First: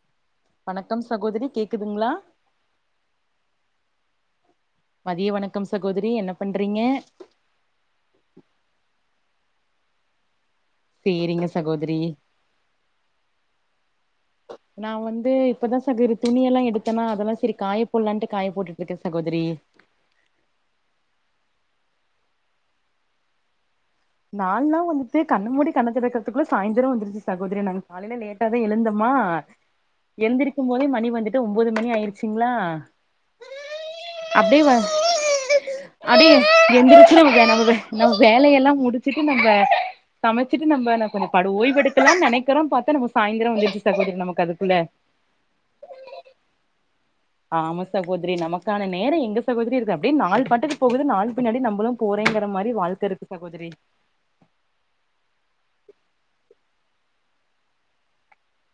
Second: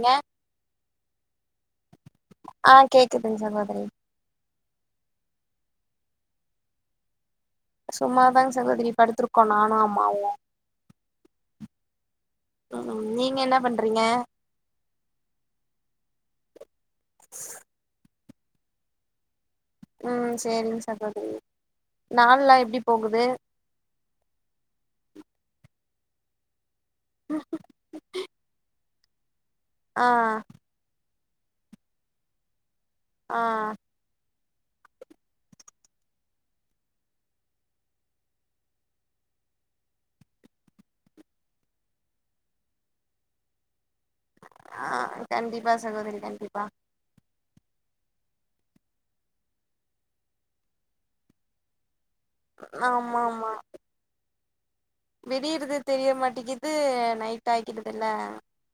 ங்க வணக்கம் சகோதரி கேக்குதுங்குளா ச மதிய வணக்கம் சகோதரி என்ன பண்றீங்க சும்மாாதாங்க சகோதரி படுடுத்திருக்க நானு ஆமாவும் சேரிங்க சகோதரி உம் நீங்க என்ன பண்றீங்க துணியெல்லாம் எடுத்து அதெல்லாம் சரி காயப்போட்டுட்டு காய் போட்டுட்டுக்கே சகோதிரி உம் சரிங்க சகோரி நல்லா எப்படி போகுது நாலுல்லாம் வந்துட்டு கண்ணுமூடி கண்ண கிடக்கறதுக்குள்ள சாயந்தரம் வந்துருச்ச சகோதரி நாங்க காலைல லேட்ட தான் எழுந்த ஆமா ஆ எந்திருக்கும் போதே மணி வந்து ஒன்பது மணி ஆயிருச்சிங்களா ஆஹ் அப்படியே அடியே எந்திரச்ச நம்ம நம்ம வேலையெல்லாம் முடி ட்டு நம்ம சமைச்சுட்டு நம்ம படு ஓய்வு எடுக்கலாம் நனைக்கிறோம் பார்த்தா நம்ம சாய்ந்திரம் வந் ஆஹ் கண்டிப்பா சகோதரரி கண்டிப்பா ஆம சகோதரி நமக்கான நேரம் எங்க சகோதரி இருக்கு அப்படின்னு நாலு பட்டக்கு போகுது நாலு பின்னாடி நம்ம போறும் போறங்கிற மாதிரி வாழ்க்கை ஆமா இருக்கு சகோதரி விடியரது தெரிய மாட்டேக்குிது நைட் ஆக்கடுதல்ல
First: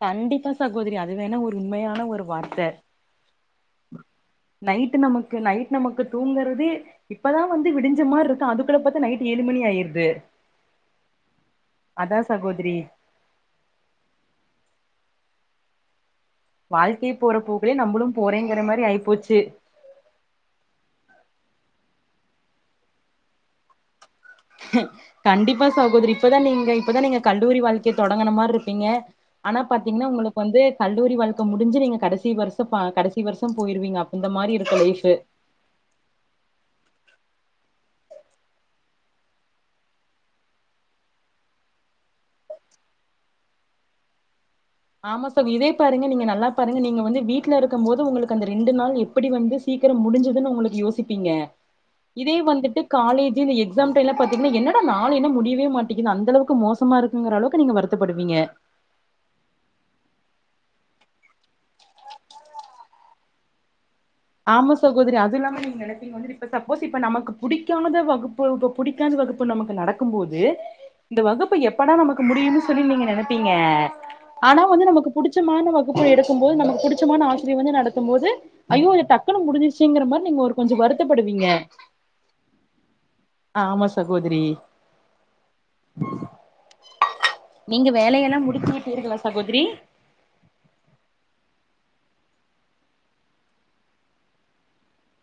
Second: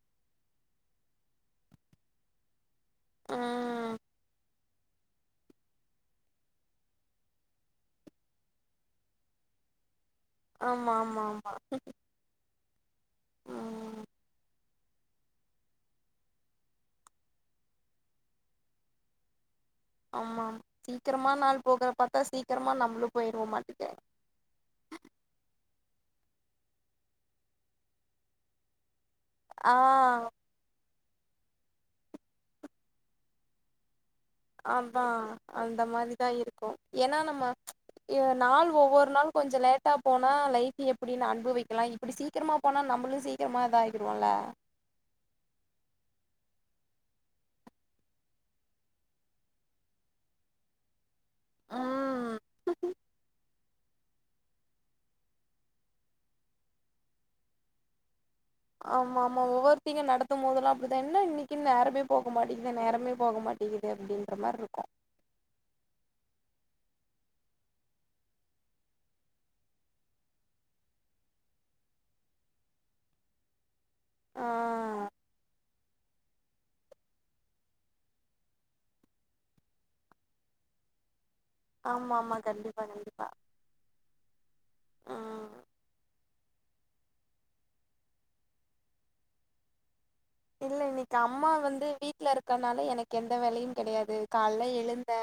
கண்டிப்பா சகோதரி அது வேணா ஒரு உண்மையான ஒரு வார்த்தை ம் நைட் நமக்கு நைட் நமக்கு தூங்குறது இப்பதான் வந்து விடிஞ்ச மாதிரி இருக்கும் அதுக்குள்ள பார்த்த நைட் ஏழு மணி ஆயிருது ஆமா ஆமா ஆமா புரி ம் வாழ்க்கையை போற போகளே நம்மளும் போறேங்கிற மாதிரி ஆயிப்போச்சு ஆமா சீக்கிரமா நாள் போகற பார்த்தா சீக்கிரமா நம்மளும் போயடுவோ மாட்டேக்கேன் கண்டிப்பா ஆாகோதரிி இப்பதான் நீங்க இப்பதான் நீங்க கல்லூரி வாழ்க்கையை தொடங்கின மாதிரி இருப்பீங்க ஆனா ஆ பாத்தீங்கன்னா உங்களுக்கு வந்து கல்லூரி வாழ்க்கை முடிஞ்ச நீங்க கடைசி வருஷம் கடைசி வருஷம் போயிருவீங்க அப்ப ஆமாா அந்த மாதிரிதான் இருக்கும் ஏன்னா நம்ம நாள் ஒவ்வொரு நாள் கொஞ்சம் லேட்டா போனா லைட்ட எப்படின்னு அனுபு வைக்கலாம் இப்படி சீக்கிரமா போனா நம்பமளும் சீக்கிரமா இத ஆகிடுவோம்ல ஆமா சார் இதே பாருங்க நீங்க நல்லா பாருங்க நீங்க வந்து வீட்டுல இருக்கும் மோது உங்களுக்கு அந்த ரெண்டு நாள் எப்படி வந்து சீக்கிரம் முடிஞ்சதுன்னு உங்களுக்கு யோசிக்க ப்பீங்க இதே வந்துட்டு காலேஜ் எக்ஸ எக்ஸாம் டைம்ல பாத்தீங்கன்னா என்னோட நாள் என்ன முடியவே மாட்டேங்கது அந்தளவுக்கு மோசமா இருக்குங்கிறளவுக்கு நீங்க வருத்தப்படுவீங்க ஆமா ஆமா ஒவ்வொரு பீரியட் நடக்கும் போதெல்லாம் அப்படித்தான் என்ன இன்னைக்குன்ன நேரமே போக மாட்டேிது நேரமே போக மாட்டேங்கிது ஆமா சகோதரி அது இல்லாம நீங்க நெனப்பீங்க வந்து இப்ப சப் ப்போஸ் இப்ப நமக்கு புடிக்கானத வகுப்பு இப்ப பிடிக்காத வகுப்பு நமக்கு நடக்கும் போது இந்த வகுப்பு எப்படா நம்ளுக்கு முடியுனு சொல்லி நீங்க நெனப்பீங்க ஆ ஆனா வந்து நமக்கு புடிச்சமான வகுப் எடுக்கும் போது நமக்கு புடிச்சமான ஆசிரியர் வந்து நடத்து போது ஐயோ அது டக்குனு முடிஞ்சிருச்சிகற மாரி நீங்க ஒரு கொஞ்ஜோ வருத்தப்படு இங்க ஆமா ஆமா கண்டிப்பா கண்டிப்பா ஆமா சகோதிரி ம் நீங்க வேலையெல்லா [unintelligible] சகோத்ரி இல்ல இன்னிக்கு அம்மா வந்து வீட்ல இருக்கனால எனக்கு எந்த வேலையு கெடையாது காலைல எழுந்தே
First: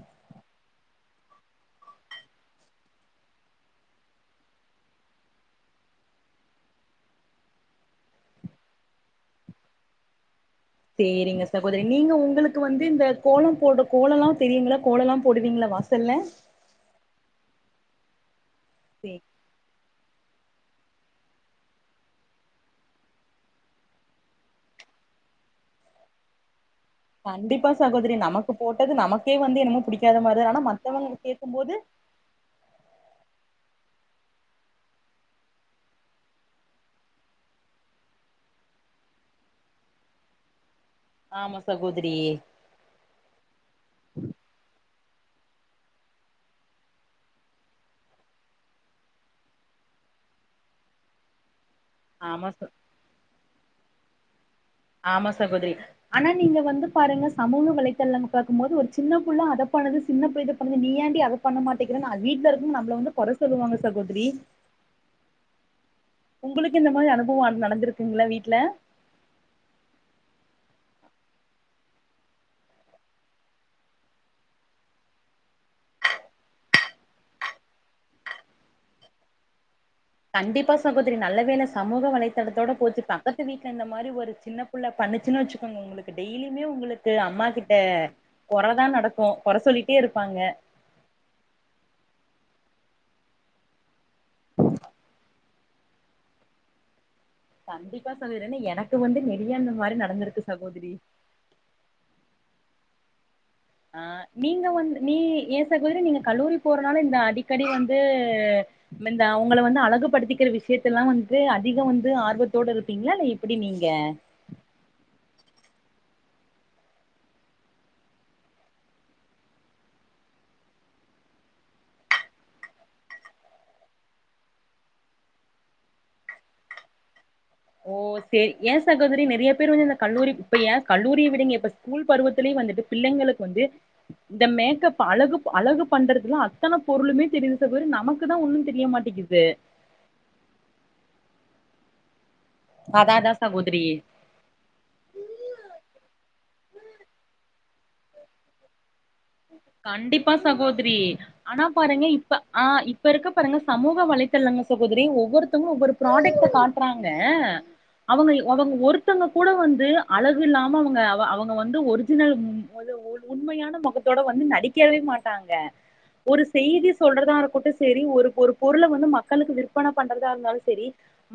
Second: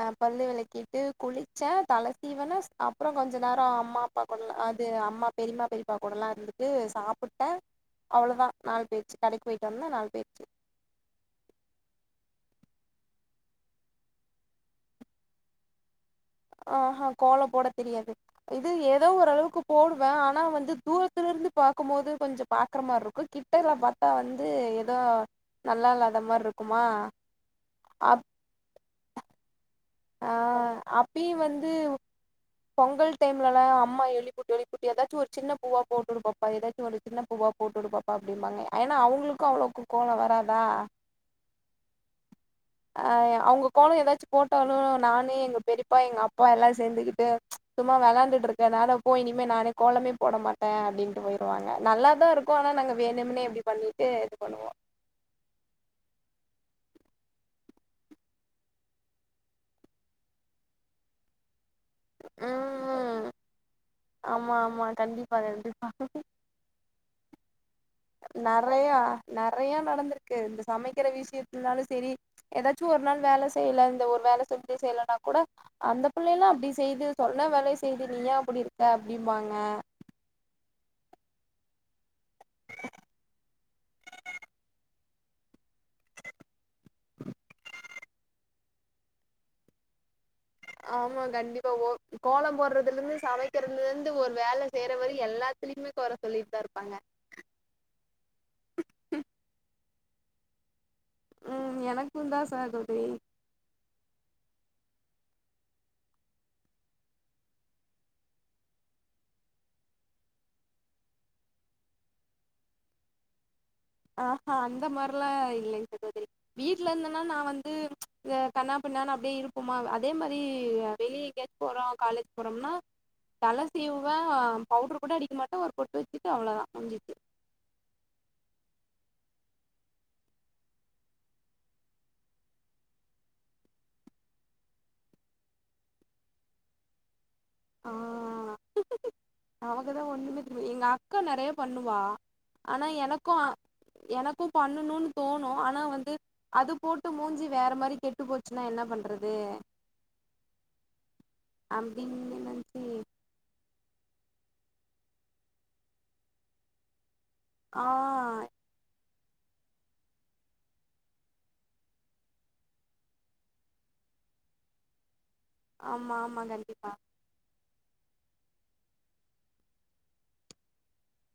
ஆஹ் பல்லு வெலக்கிட்டு குளிச்சே தலசீவுனே அப்றோ கொஞ்ஜோ நேரோ அம்மா அப்பா கூட்லா இது அம்மா பெரிமா பெரிப்பா கூடலா இருந்துட்டு சாப்புட்டே அவ்ளோதா நாலு பெய்ச் கடைக்குபொயிட்டோனா நாலுபெய்ச் சேரிங்க சகோதிரி நீங்க ஒங்ளுக்கு வந்து இந்த கோலம் போட கோலலா தெரியும்ளா கோலலா போடுவீங்ளா வாசல்ல ஆஹ் ஹா கோலோ போட தெரியாது இது ஏதோ ஒரளவுக்கு போடு ஆனா வந்து தூரத்துல இருந்து பாக்கும் போது கொஞ்ஜோ பாக்ற மார்ருக்கு கிட்டல பாத்தா வந்து ஏதோ நல்லா இல்லாத மார்ருக் கண்டிப்பா சகோதிரி நமக்கு போட்டது நமக்கே வந்து என்னமோ புடிக் தா ஆ மாரி ஆனா மத்தவங்க அப்பயு வந்து கேக்கும்போது பொங்கல் டைம்லலா அம்மா எளிப்புட்டு எளிப்புட்டு எதாச்சு ஒரு சின்ன பூவா போட்டுடு பாப்பா எதாச்சு ஒன்னு சின்ன பூவா போட்டு பாப்பா அப்டிம்பாங்க ஏனா அவுங்ளுக்கு அவ்ளோக்கு கோலோ வராதா ஆமா சகோதரி ஆஹ் அவங்க கோலோ ஏதாச்சு போட் இ நானு எங்க பெரிப்பா எங்க அப்பா எல்லா சேந்துக்கிட்டு சும்மா வெளாண்டுட்டுருக்க நேரா போய் இனிமே நானே கோலமே போட மாட்டே அப்டின்ட்டு பொயிடுவாங்க நல்லா தா ஆமா இருக்கு ச ஆனா நாங்க வேணுமுனே அப்டி பண்ணிட்டு இது பண்ணுவோ ஆமா சகோத்ரி ஆனா நீங்க வந்து பாருங்க சமூக வலைத்தளன் பாக்கும் போது ஒரு சின்ன புள்ள அத பண்ணுது சின்ன புள்ளைட்ட இதை பண்ணது நீயாண்டி அத பண்ண மாத் தெக்றேனா வீட்ல இருந்து நம்பள வந்து ம் கொற சொல்லுவாங்க ஆமா ஆமா கண்டிப்பா தா வந்து உங்ளுக்கு இந்த மாரி அனுபவோ நடந்திரு நெறையா நெறையா நடந்திருக்கு இந்த சமைக்கற விஷயத்னால சேரி எதாச்சு ஒரு நாள் வேல செய்ல இந்த ஒரு வேல செஞ்சி செய்லனா கூட அந்த புள்ளைலா அப்டி செய்து சொன்ன வேலைய செய்து நீ ஏ அப்டி இருக்க அப்டிம்பாங்க கண்டிப்பா சகோதிரி நல்லவேல சமூக வலை தடத்தோட போச்சுதா பக்கத்து வீட்ல இந்த மாரி ஒரு சின்ன புள்ள பண்ணுச்சுனு வெச்சு ஒங்ளுக்கு டெய்லியுமே ஒங்ளுக்கு அம்மா கிட்ட கொறதா நடக்கு கொற சொல்லிட்டே இருப்பாங்க ஆமா கண்டிப்பா ஓ கோலம் போடுறதுல இருந்து சமைக்றதுல இருந்து ஒரு வேல செய்ற வரியு எல்லாத்துலயுமே கொற சொல்லிட்டு தா இருப்பாங்க கண்டிப்பா நடந்துருக்கு சகோதிரி உம் எனக்குந்தா சகோதிரி ஆஹ் நீங்க வந்து நீ ஏ சகோதிரி நீங்க கல்லூரி போறனால இந்த அடிக்கடி வந்து மெந்த ஒங்கள வந்து அழகுபடுத்திக்கிற விஷயத்தெல்லா வந்து அதிகோ வந்து ஆர்வத்தோடு இருப்பீங்ளா இல்ல இப்டி நீங் ஆஹ்ஹ அந்த மாதிரிலாம் இல்லை வீட்டுல இருந்தேன்னா நான் வந்து ம்ச் இந்த கண்ணா பின்ண்ணானனு அப்படியே இருப்போமா அதே மாதிரி வெளியே எங்கோச்சும் போறோம் காலேஜ் போறோம்னா தலை சேவுவே பவுடர் கூட அடிக்க மாட்டேன் ஒரு பொட்டு வச்சுட்டு அவ்வளவுதான் முஞ்சச்சு ஓ சரி ஏன் சகோதரி நிறைய பேர் வந்து அ கல்லூரி இப்ப ஏன் கல்லூரியை விடுங்க இப்ப ஸ்கூல் பருவத்துிலயே வந்துட்டு பிள்ளைங்களுக்கு வந்து இந்த மேக்கப் அழகு அழகு பண்றதுல அத்தனை பொருளுமே ஆ [unintelligible] நமக்கு தான் ஒன்னும் தெரிய மாட்டிங்க்குது நமக்குதா ஒண்ணுமே தெரியல. எங்க அக்கா நெறைய பண்ணுவா ஆனா எனக்கும் சகோதரி எனக்கும் பண்ணணும்னு தோணும் ஆனா வந்து அது போட்டு மூஞ்சி வேற மாரி கெட்டு போச்சுன்னா என்ன பண்றது கண்டிப்பா சகோதரி ஆனா பாருங்க இப்ப அப்டின்னு ஆஹ் நெனச்சு இப்ப இருக்க பாருங்க சமூக வளைத்தரலங்க சகோதரி ஒவ்வொருத்தவங்க ஒவ்வரு ப்ராடக்ட் காட்டுறாங் ங்க ஆ அவங்க அவங்க ஒருத் த்தங்க கூட வந்து அழகு இல்லாம அவங்க அவங்க வந்து ஒரிஜினல் உண்மையான முகத் த தோட வந்து நடிக்கவே மாட் டாங்க ஆமா ஆமா ஒரு செய்தி கண்டிப்பா சொல்றதாகட்டு சரி ஒரு ஒரு பொருளை வந்து மக்களுக்கு விற்பனை பண்றதா இருந்தாலும் சரி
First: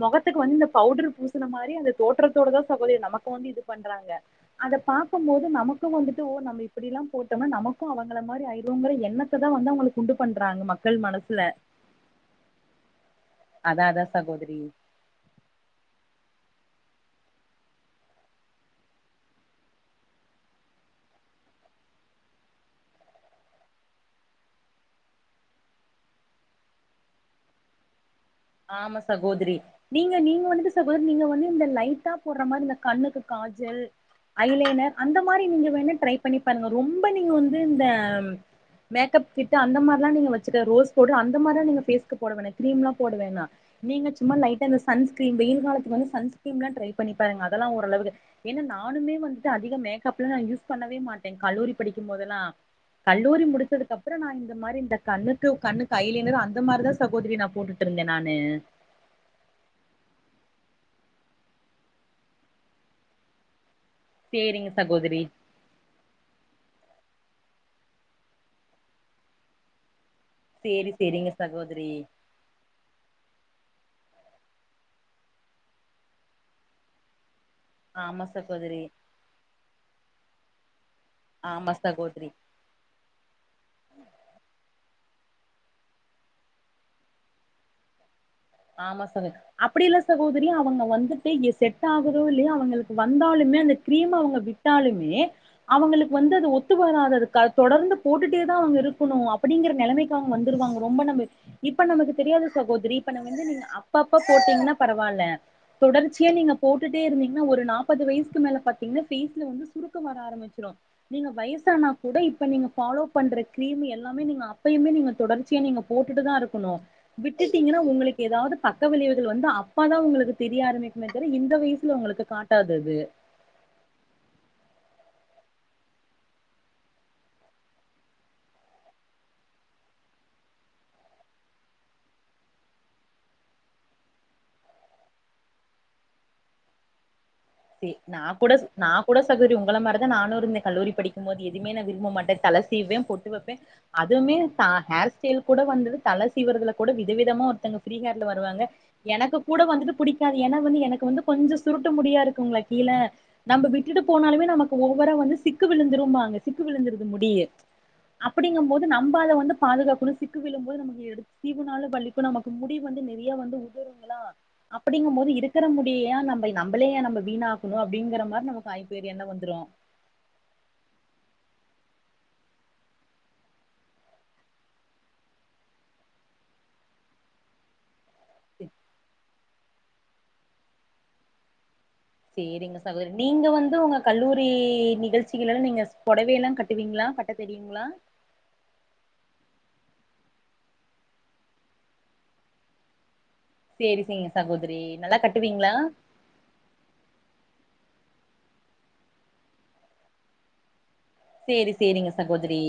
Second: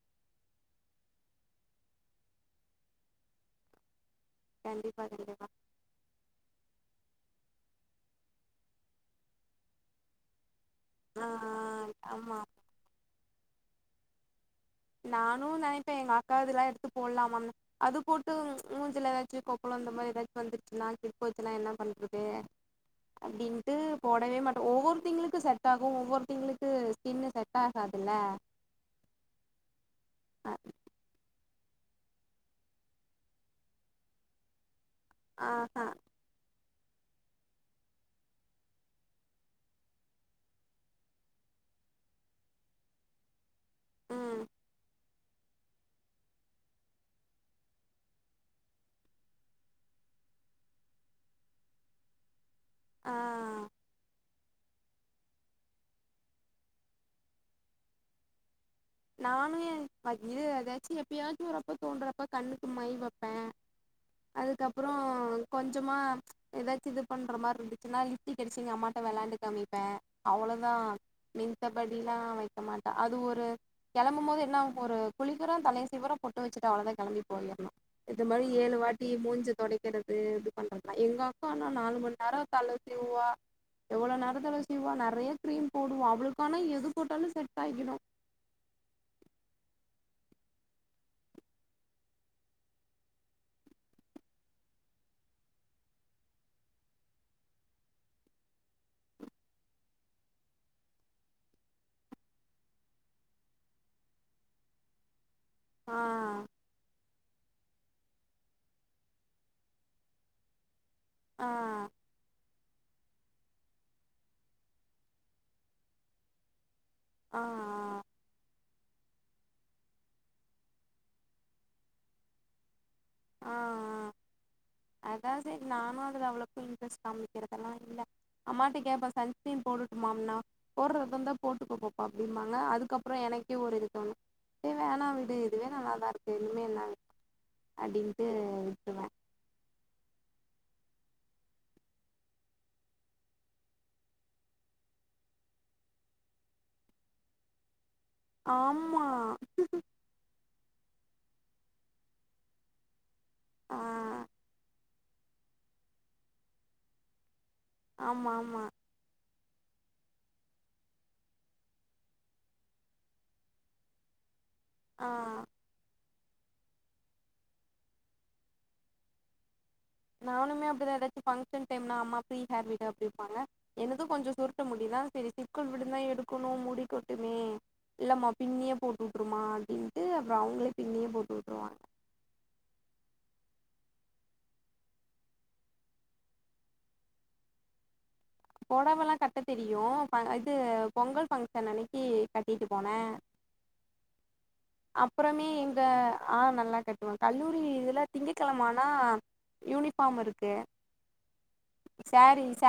முகத்துக்கு வந்து இந்த பவுடர் பூசின மாதிரி அந்த தோற்றத்தோடதான் சகோதரிய நமக்கு வந்து இது பண்றாங்க அத கண்டிப்பா பாார்கக்கும்போது கண்டிப்பா நமக்கும் வந்து போ நம்ம இப்படில்லாம் போ ட்டு நமக்கும் அவங்க மாதிரி ஆயவங்கிற எண்ணத்தை தான் வந்து அவங்களுக்கு கொண்டு பண்றாங்க மக் கள் ஆஹ் ஆமா அதா அதா சகோதிரி நானும் நினைப்பேன் எங்க அக்கா இதெல்லாம் எடுத்து போடலாமாம் அது போட்டு மூஞ்சல ஏதாச்சும் கொப்பளம் இந்த மாதிரி ஏதாச்சும் வந்துச்சுன்னா கிட வச்சுனா என்ன பண்றது அப்படின்ட்டு போடவே மாட்டோம் ஒவ்வொரு திங்களுக்கும் செட் ஆகும் ஒவ்வொரு திங்களுக்கு ஸின்னுு செட் ஆகாதுல்ல ஆமா சகோதிரி நீங்க நீங்க வந்து சகோத நீங்க வந்து இந்த லைட்டா போடுற மாதிரி இந்த கண்ணுக்கு காஜல் அயலனர் அந்த மாதிரி நீங்க ஆஹா வேணும்ட்ரை பண்ணி பாருங்க ரொம்ப நீங்க வந்து இந்த மேக்கப் கிட்டு அந்த மாதிராம் நீங்க வச்சக்க ரோஸ் பவுடர் அந்த மாதிரி தான் நீங்க பேஸ்கு போட வேணாம் கிரீம்லாம் போடுவேனா நீங்க சும்மா ம் லைட்டா இந்த சன் ஸ்கீம் வெயில் காலத்துக்கு வந்து சன்ஸ்க்ரீம் எல்லாம் ட்ரை பண்ணி பாருங்க அதெல்லாம் ஓரளவு ஏன்னா நானுமே வந்துட்டு அதிக மேக்கப்லாம் யூஸ் பண்ணவே மாட்டேன் கல்லூரி படிக்கும் போதெல்லாம் கல்லூரி ஆ முடிச்சதுக்கப்புறம் நா இ இந்த மாதிரி இந்த கண்ணுக்கு கண்ணு கையலினர் அந்த மாதிரி தான் சகோரி நான் போட்டுட் ங்க நானு நானும் ஐய ஏதாச்சும் எப்பயாச்சும் வறப்ப தோன்றறப்ப கண்ணு மயி வைப்பேன் சேரிங்க அதுக்கப்புறம் சகோதரி கொஞ்சமா ஏதாச்சும் இது பண்ற மாதிரி இருந்துச்சுன்னா லிப்டக் அடிச்சி எங்கமாட்ட வெளாண்டு காமிப்ப அவ்வளோதா சேரி சேரிங்க சகோதரி மின்தபடிலா வெக்க மாட்ட அது ஒரு கிளம்பும் போது என்ன ஒரு குளிக்குரோ தலைய சீவுறோ பொட்டு வெச்சிட்டு அவ்ளோ தா கிளம்பிட்டு [unintelligible] இது ஆமா மாரி ஏழு சகோதரி வாட்டி மூஞ்சிய தொடைக்கிறது பன்றங் எங்க அக்கானா ஆமா நாலு மணு சகோதரி நேரோ தல சீவுவா எவ்வளவு நேரோ தல சீவுவா நெ நறைய கிரீம் போடுவோ அவளுக்கான எது போட்டாலு செட் ஆகிரோ ஆமா சகோ அப்படில்ல சகோதரி அவுங்க வந்துட்டு செட் ஆகுதோ இல்லையோ அவுங்குளுக்கு வந்தாலுமே அந்த கிரீம் அவுங்க விட்டாலுமே அவுங்களுக்கு வந்து அது ஒத்து வராது அது தொடர்ந்து போட்டுட்டே கெத்தா அவுங்க இருக்கணோ அப்டிங்கிற நெலமைக் வந்துருவாங்க ரொம்ப நம் இப்ப நமக்கு தெரியாது சகோதரி இப்ப இத வந்து நீங்க அப்ப அப்ப போட்டீங்கன்னா பரவால்ல ஆ தொடர்ச்சியா நீங்க போட்டுட்டே இருந்தீங்கன்னா ஒரு நா முப்பது வயசுக்கு மேல பாத்தீங்கன்னா பேஸ்ல வந்து சுருக்கம் வர ஆரம்பிச்சிரோ நீங்க ஆ வயசானா கூட இப்ப நீங்க ஃபாலோ பண்ற கிரீம் எல்லாமே நீங்க அப்பயுமே நீங்க தொடர்ச்சியா நீங்க போட்டுட்டு தா இருக்கணோ ஆ ஆ விட்டுட்டீங்கனா எதாவது பக்க விளைவுகள் வந்து அப்ப தா உங்களுக்கு தெரிய ஆரம்பிக்குமே தவிர இந்த வயசுல உங்களுக்கு காட்டாதது ஆ அதாவது சரி நானோ அதுல அவ்வளவுக்கு இன்ட்ரெஸ்ட் காமிக்கிறதெல்லா இல்ல அம்மாட்ட கேப்ப சன்ஸ்கிரீம் போடட்டுட்டுமாம்னா போட்றத தா போட்டுக்க பாப்பா அப்படிம்பாங்க அதுக்கப்புறோ எனக்கே ஒரு இது தோணோ செரி வேணா விடு இதுவே நல்லாதா இருக்கு இனிமே என்ன ஏ நா அப்டின்ட்டு கூட நா விட்ருவே கூட சகோரி உங் உங்கள மாரி தா நானுருந்தே கல்லூரி படிக்கும்போது எதுவுமே நா விரும்ப மாட்டே தல சீவுவே பொட்டு வெப்பே அதுமே த ஹேர் ஸ்டைல் கூட வந்தது தல சீவுரதுல கூட வித விதமா ஒருத்தவுங்க ஃப்ரீ ஹேர்ல வருவாங்க ஆமா எனக்கு கூட வந்துட்டு பிடிக்காது ஏன்னா வந்து எனக்கு வந்து கொஞ்சோ சுருட்ட முடியா இருக் இருக்குங்களா கீல நம்ம ஆ விட்டுட்டு போனாலுமே நமக்கு ஒவ் வர வந்து சிக்கு விழுந்துரும்பாங்க சிக்கு விழுந்துருது முடியி ஆமா ஆமா அப்படிங்கும்போது நம்பால அத வந்து பாதுகாக்கணோ சிக்கு விழும்போது நமக்கு எ சீவுனாலு வலிக்கோ நமக்கு முடி வந்து நறைய வந்து உதுருங்களா ஆ அப்படிங்கும் போது இருக்குற முடிய ஏனா நம்ப நம்பளே நம்பக் வீணாக்குவோ அப்டீங்கிற மாரி நமக்கு ஆயிபோயி எண்ணோ வந்துரோ நானுமே அப்படிதா ஏதாச்சு பங்க்ஷன் டைம்னா அம்மா ப்ரீ ஹேர் விடு அப்டீம்பாங்க என்னதும் கொஞ்சோ சுருட்ட முடி தா செரி சிக்குல் விழுந்தா எடுக்கணோ முடிக்கொட்டுமே இல்லம்மா பின்னியே போட்டு விட்டுருமா அப்படின் இது அப்புறோ அவுங்களே பின்னியே போட்டு வுட்டுருவாங்க சேரிங்க சகோதரி நீங்க வந்து உங்க கல்லூரி நிகழ்ச்சிலெல்லாம் நீங்க பொடவேலா கட்டுவீங்களா கட்ட தெரியுங்களா பொடவலா கட்ட தெரியோ அ இது பொங்கல் ஃபங்ஷன் அன்னிக்கு கட்டிட்டு போன சேரி சேரிங்க சகோதரி நல்லா அப்புறமே கட்டுவீங்களா எங்க ஆ நல்லா கட்டுவ கல்லூரி இதுல திங்கக்கிழமானா யூனிபார்ம் இருக்கு சரி சரிங்க சகோதரி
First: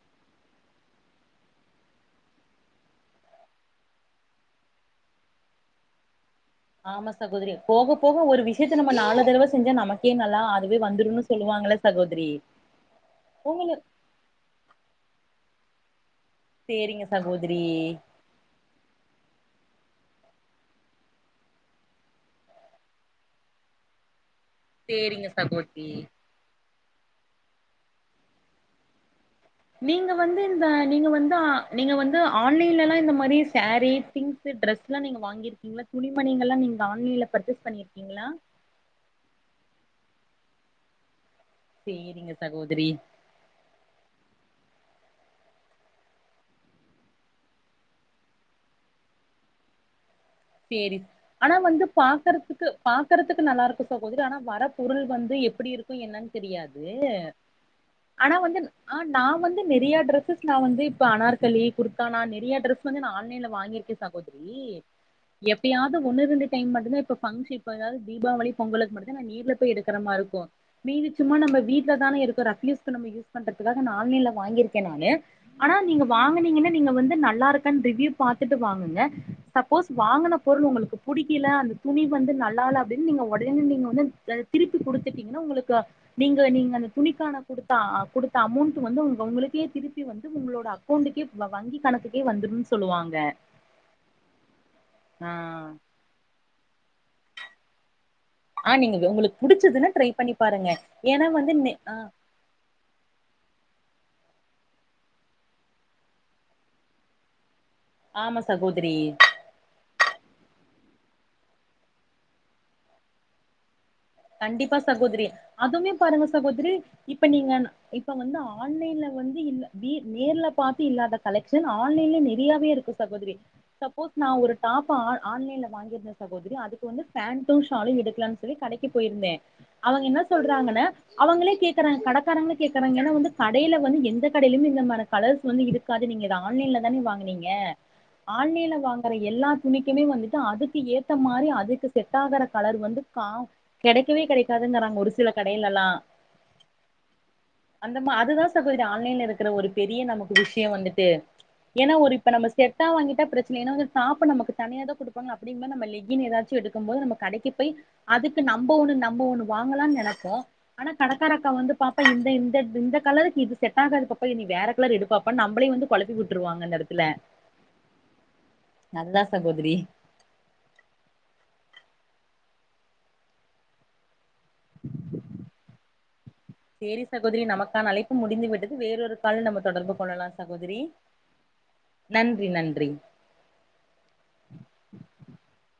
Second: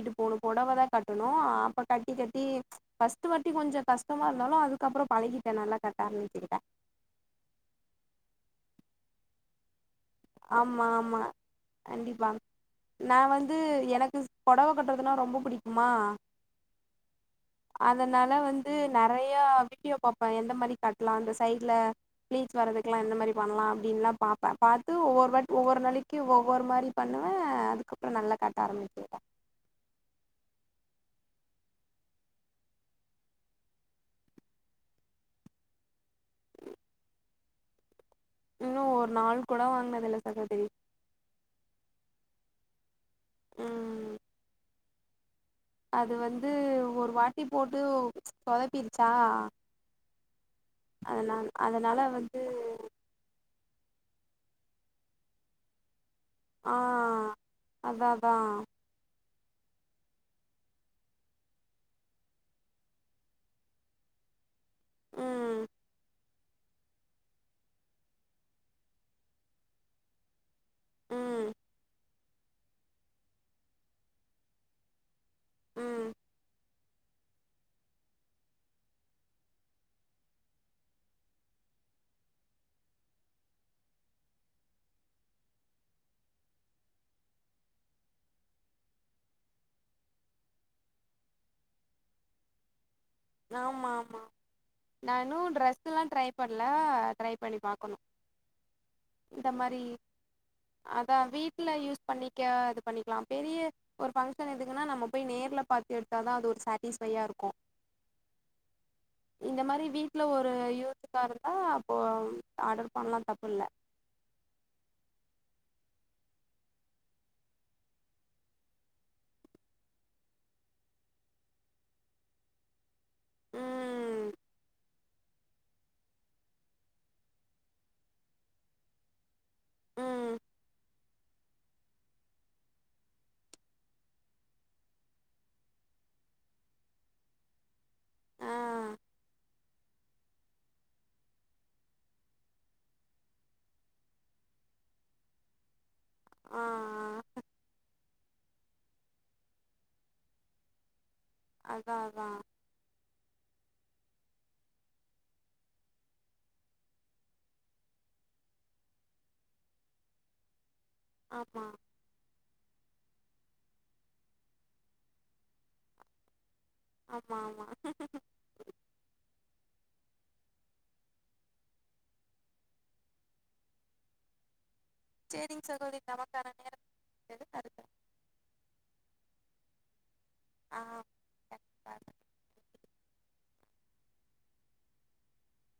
ட்டு போணும் புடவை தான் கட்டணும் அப்ப கட்டி கட்டி ஸ்ட்டி கொஞ்சம் கஷ்டமா இருந்தாலும் அதுக்கப்புறம் பழகிட்டேன் நல்லா கட்டான்னு வச்சுக்கிட்டேன் ஆமா சகோதரி போக போக ஒரு விஷயத்த நம்ம நாலு தடவை செஞ்ச நமக்கு ஆமா ஆமா கண்டிப்பா சகோதரி நான் வந்து உங்களு எனக்கு புடவை கட்டுறதுனா ரொம்ப பிடிக்கும் மா சேரிங்க சகோதரி அதனால வந்து நிறைய வீடியோ பாரேன் எந்த மாதிரி கட்டலாம் இந்த சை்ல பீச் வரதுக்க எாம் எந்த மாதிரி பண்ணலாம் அடின்னுலாம் பாேன் சேரிங்க ஒவ்வொரு ஒவ்வொரு சகோதரி நாளைக்கு ஒவொரு மாதிரி பண்ணுவேன் அதுக்கப்புறம் நல்ல காட்ட ஆரம்பிச்சன் நீங்க வந்து இந்த நீங்க வ நீங்க வந்து ஆன்லைன்ல எாம் இந்த மாதிரி சர திங்ஸ் டிரெஸ் எல்லாம் நீங்க வாங்கிருக்கீ துணி மண எாம்ங்கன்லைன்ல பர்ச்சேஸ் பீ இன்னும் ஒரு நாள் கூட வாங்கினது நல்ல சகோதரி சரிங்க சகோதரி உஹம் அது வந்து ஒரு வாட்டி போட்டு சொதப்பிருச்சா சரி அதனா ஆனா வந்து அதனால வந்து பாக்கறதுக்கு பாக்கறதுக்கு நல்லா இருக்கும் சகதர் ஆனா வர பொருள் வந்து எப்படி இருக்கும் என்னன்ன ஆ தெரியாது அதா அதா ஆனா வந்து ஆ நான் வந்து நிறையா டிரரெஸஸ் நான் வந்து இப்போ அனார்களிி குர்தானா நிறையா ட்ரெஸ் வந்து நான் ஆன்லைன்ல வாங்கியிருக்கேன் சகோதரி உஹம் எப்படியாவது ஒன்னு ரெண்டு டைம் மட்டும்தான் இப்ப பப்ன் இப்ப ஏாவது தீபாவளி பொங்கலு மட்டுும்ான் நான் நீர்ல போய் எடுற மாதிரிக்கும் மீதிச்சும்மா ம் நம்ம வீட்டுல தானே இரு ரூ பண்ற வாங்கிருக்கேன்ோஸ் ம் வா பொருள் உங்களுக்கு பிடிக்கல அந்த துணி வந்து நல்ல அப்படின்னு நீங்க உடனே நீங்க வந்து திருப்பி கொடுத்துட்டீங்கன்னா உங்களுக்கு நீங்க நீங்க அந்த துணிக்கான கொடுத்த கொடுத்த அமௌண்ட் வந்து உங்க உங்களுக்கே திருப்பி வந்து உங்களோட அக்கௌண்ட்டக்கே வங்கி கணக்குக்கே வந்துரும்னு சொல்லுவாங்க ஆமா ஆமா ஆ நான் ும் ட்ிரெஸ் எல்லாம் ட்ரை பண்ணல ட்ரை பண்ணி பாக்கணும் ஆ நீங்க உங்களுக்கு இந்த மாதிரி புடிச்சதுன்னா ட்ரை பண்ணி பாருங்க ஏன்னா அதான் வந்து நெ வீட்டுல ஆ யூஸ் பண்ணிக்க இது பண்ணிக்கலாம் பெரிய ஒரு பபங்க்ஷன் எதுக்குன்னா நம்ம போய் நேர்ல பாத்து எடுத்தாதான் அது ஒரு சாட்டிஸ்ஃபையா இருக்கும் ஆமா சகோதரி இந்த மாதிரி வீட்டுல ஒரு க்க இருந்தா அப்போ ஆர்டர் பண்ணலாம் தப்பு இல்ல கண்டிப்பா சகோதரி அதுமே பாருங்க சகோதரி இப்ப நீங்க இப்ப வந்து ஆன்லைன்ல வந்து நேர்ல பாார்த்து இல்லாத கலெக்ஷன் ஆன்லைன்ல நிறையாவே இருக்கு ி சப்போஸ் ம் நான் ஒரு டாப் ஆன்லைன்ல வாங்கியிருந்த சகோதரி அதுக்கு வந்து பேண்டும் ஷாலும் எடுக்கலாம்னு சொல்லி கடை போயிருந்தே அவங்க என்ன ம் சொல்றாங்கன்ன அவங்களே கேக்குறாங்க கடைக்காரங்களே கேக்குறாங்க ஏன்னா வந்து கடையில வந்து எந்த கடையிலுமே இல்ல மாிர கலர்ஸ் வந்து இருக்காது நீங்க ஆன்லைன்ல தானே வாங்கினீங்க ஆ ஆன்லைன்ல வாங்கற எல்லா என்னைக்குமே வந்துட்டு அதுக்கு ஏத்த மாரி அதுக்கு செட்டாகற கலர் வந்து கா கெடைக்கவே கெடைக்காதுங்குறாங்க ஒரு சில கடையிலலாம் ஆஹ் ஆஹ அந்த மா அதுதான் சொல்றேன் ஆன்லைன்ல இருக்குற ஒரு பெரிய நமக்கு விஷயம் வந்துட்டு ஏன்னா அதா ஒரு அதா இப்ப நம்ம செட்டா வாங்கிட்டா பிரச்சனைனா வந்து டாப் நமக்கு தனியான் கொடுப்பாங்க அப்டிங்கும்போது நம்ம லெகின் எதாச்சும் எடுக்கும் போது நம்ம கடைக்கு போய் அதுக்கு நம்ப ஒண்ணு நம்ம ஒண்ணு வாங்கலானு நெனப்போ ஆனா கடக்காரக்கா ஆமா வந்து பாத்தா இந்த இந்த இந்த கலருக்கு இது செட்டாகாது பாப்பா நீ வேற கலரு எடு பாப்பானு நம்மளையும் வந்து கொழப்பி விட்ருவாங்க அந்த எடத்துல ஆமா ஆமா நல்லா ச பதிரி சேரிங்க சகோதரி நமக்கான நேரம் சேரி சகோதரி முடிந்தது அடுத்த நமக்கான அழைப்பு முடிந்து விட்டது வேறொரு கால் நம்ம தொடர்பு கொள்ளலா சகோதரி ஆ நன்றி கண்டிப்பா நன்றி [inaudible]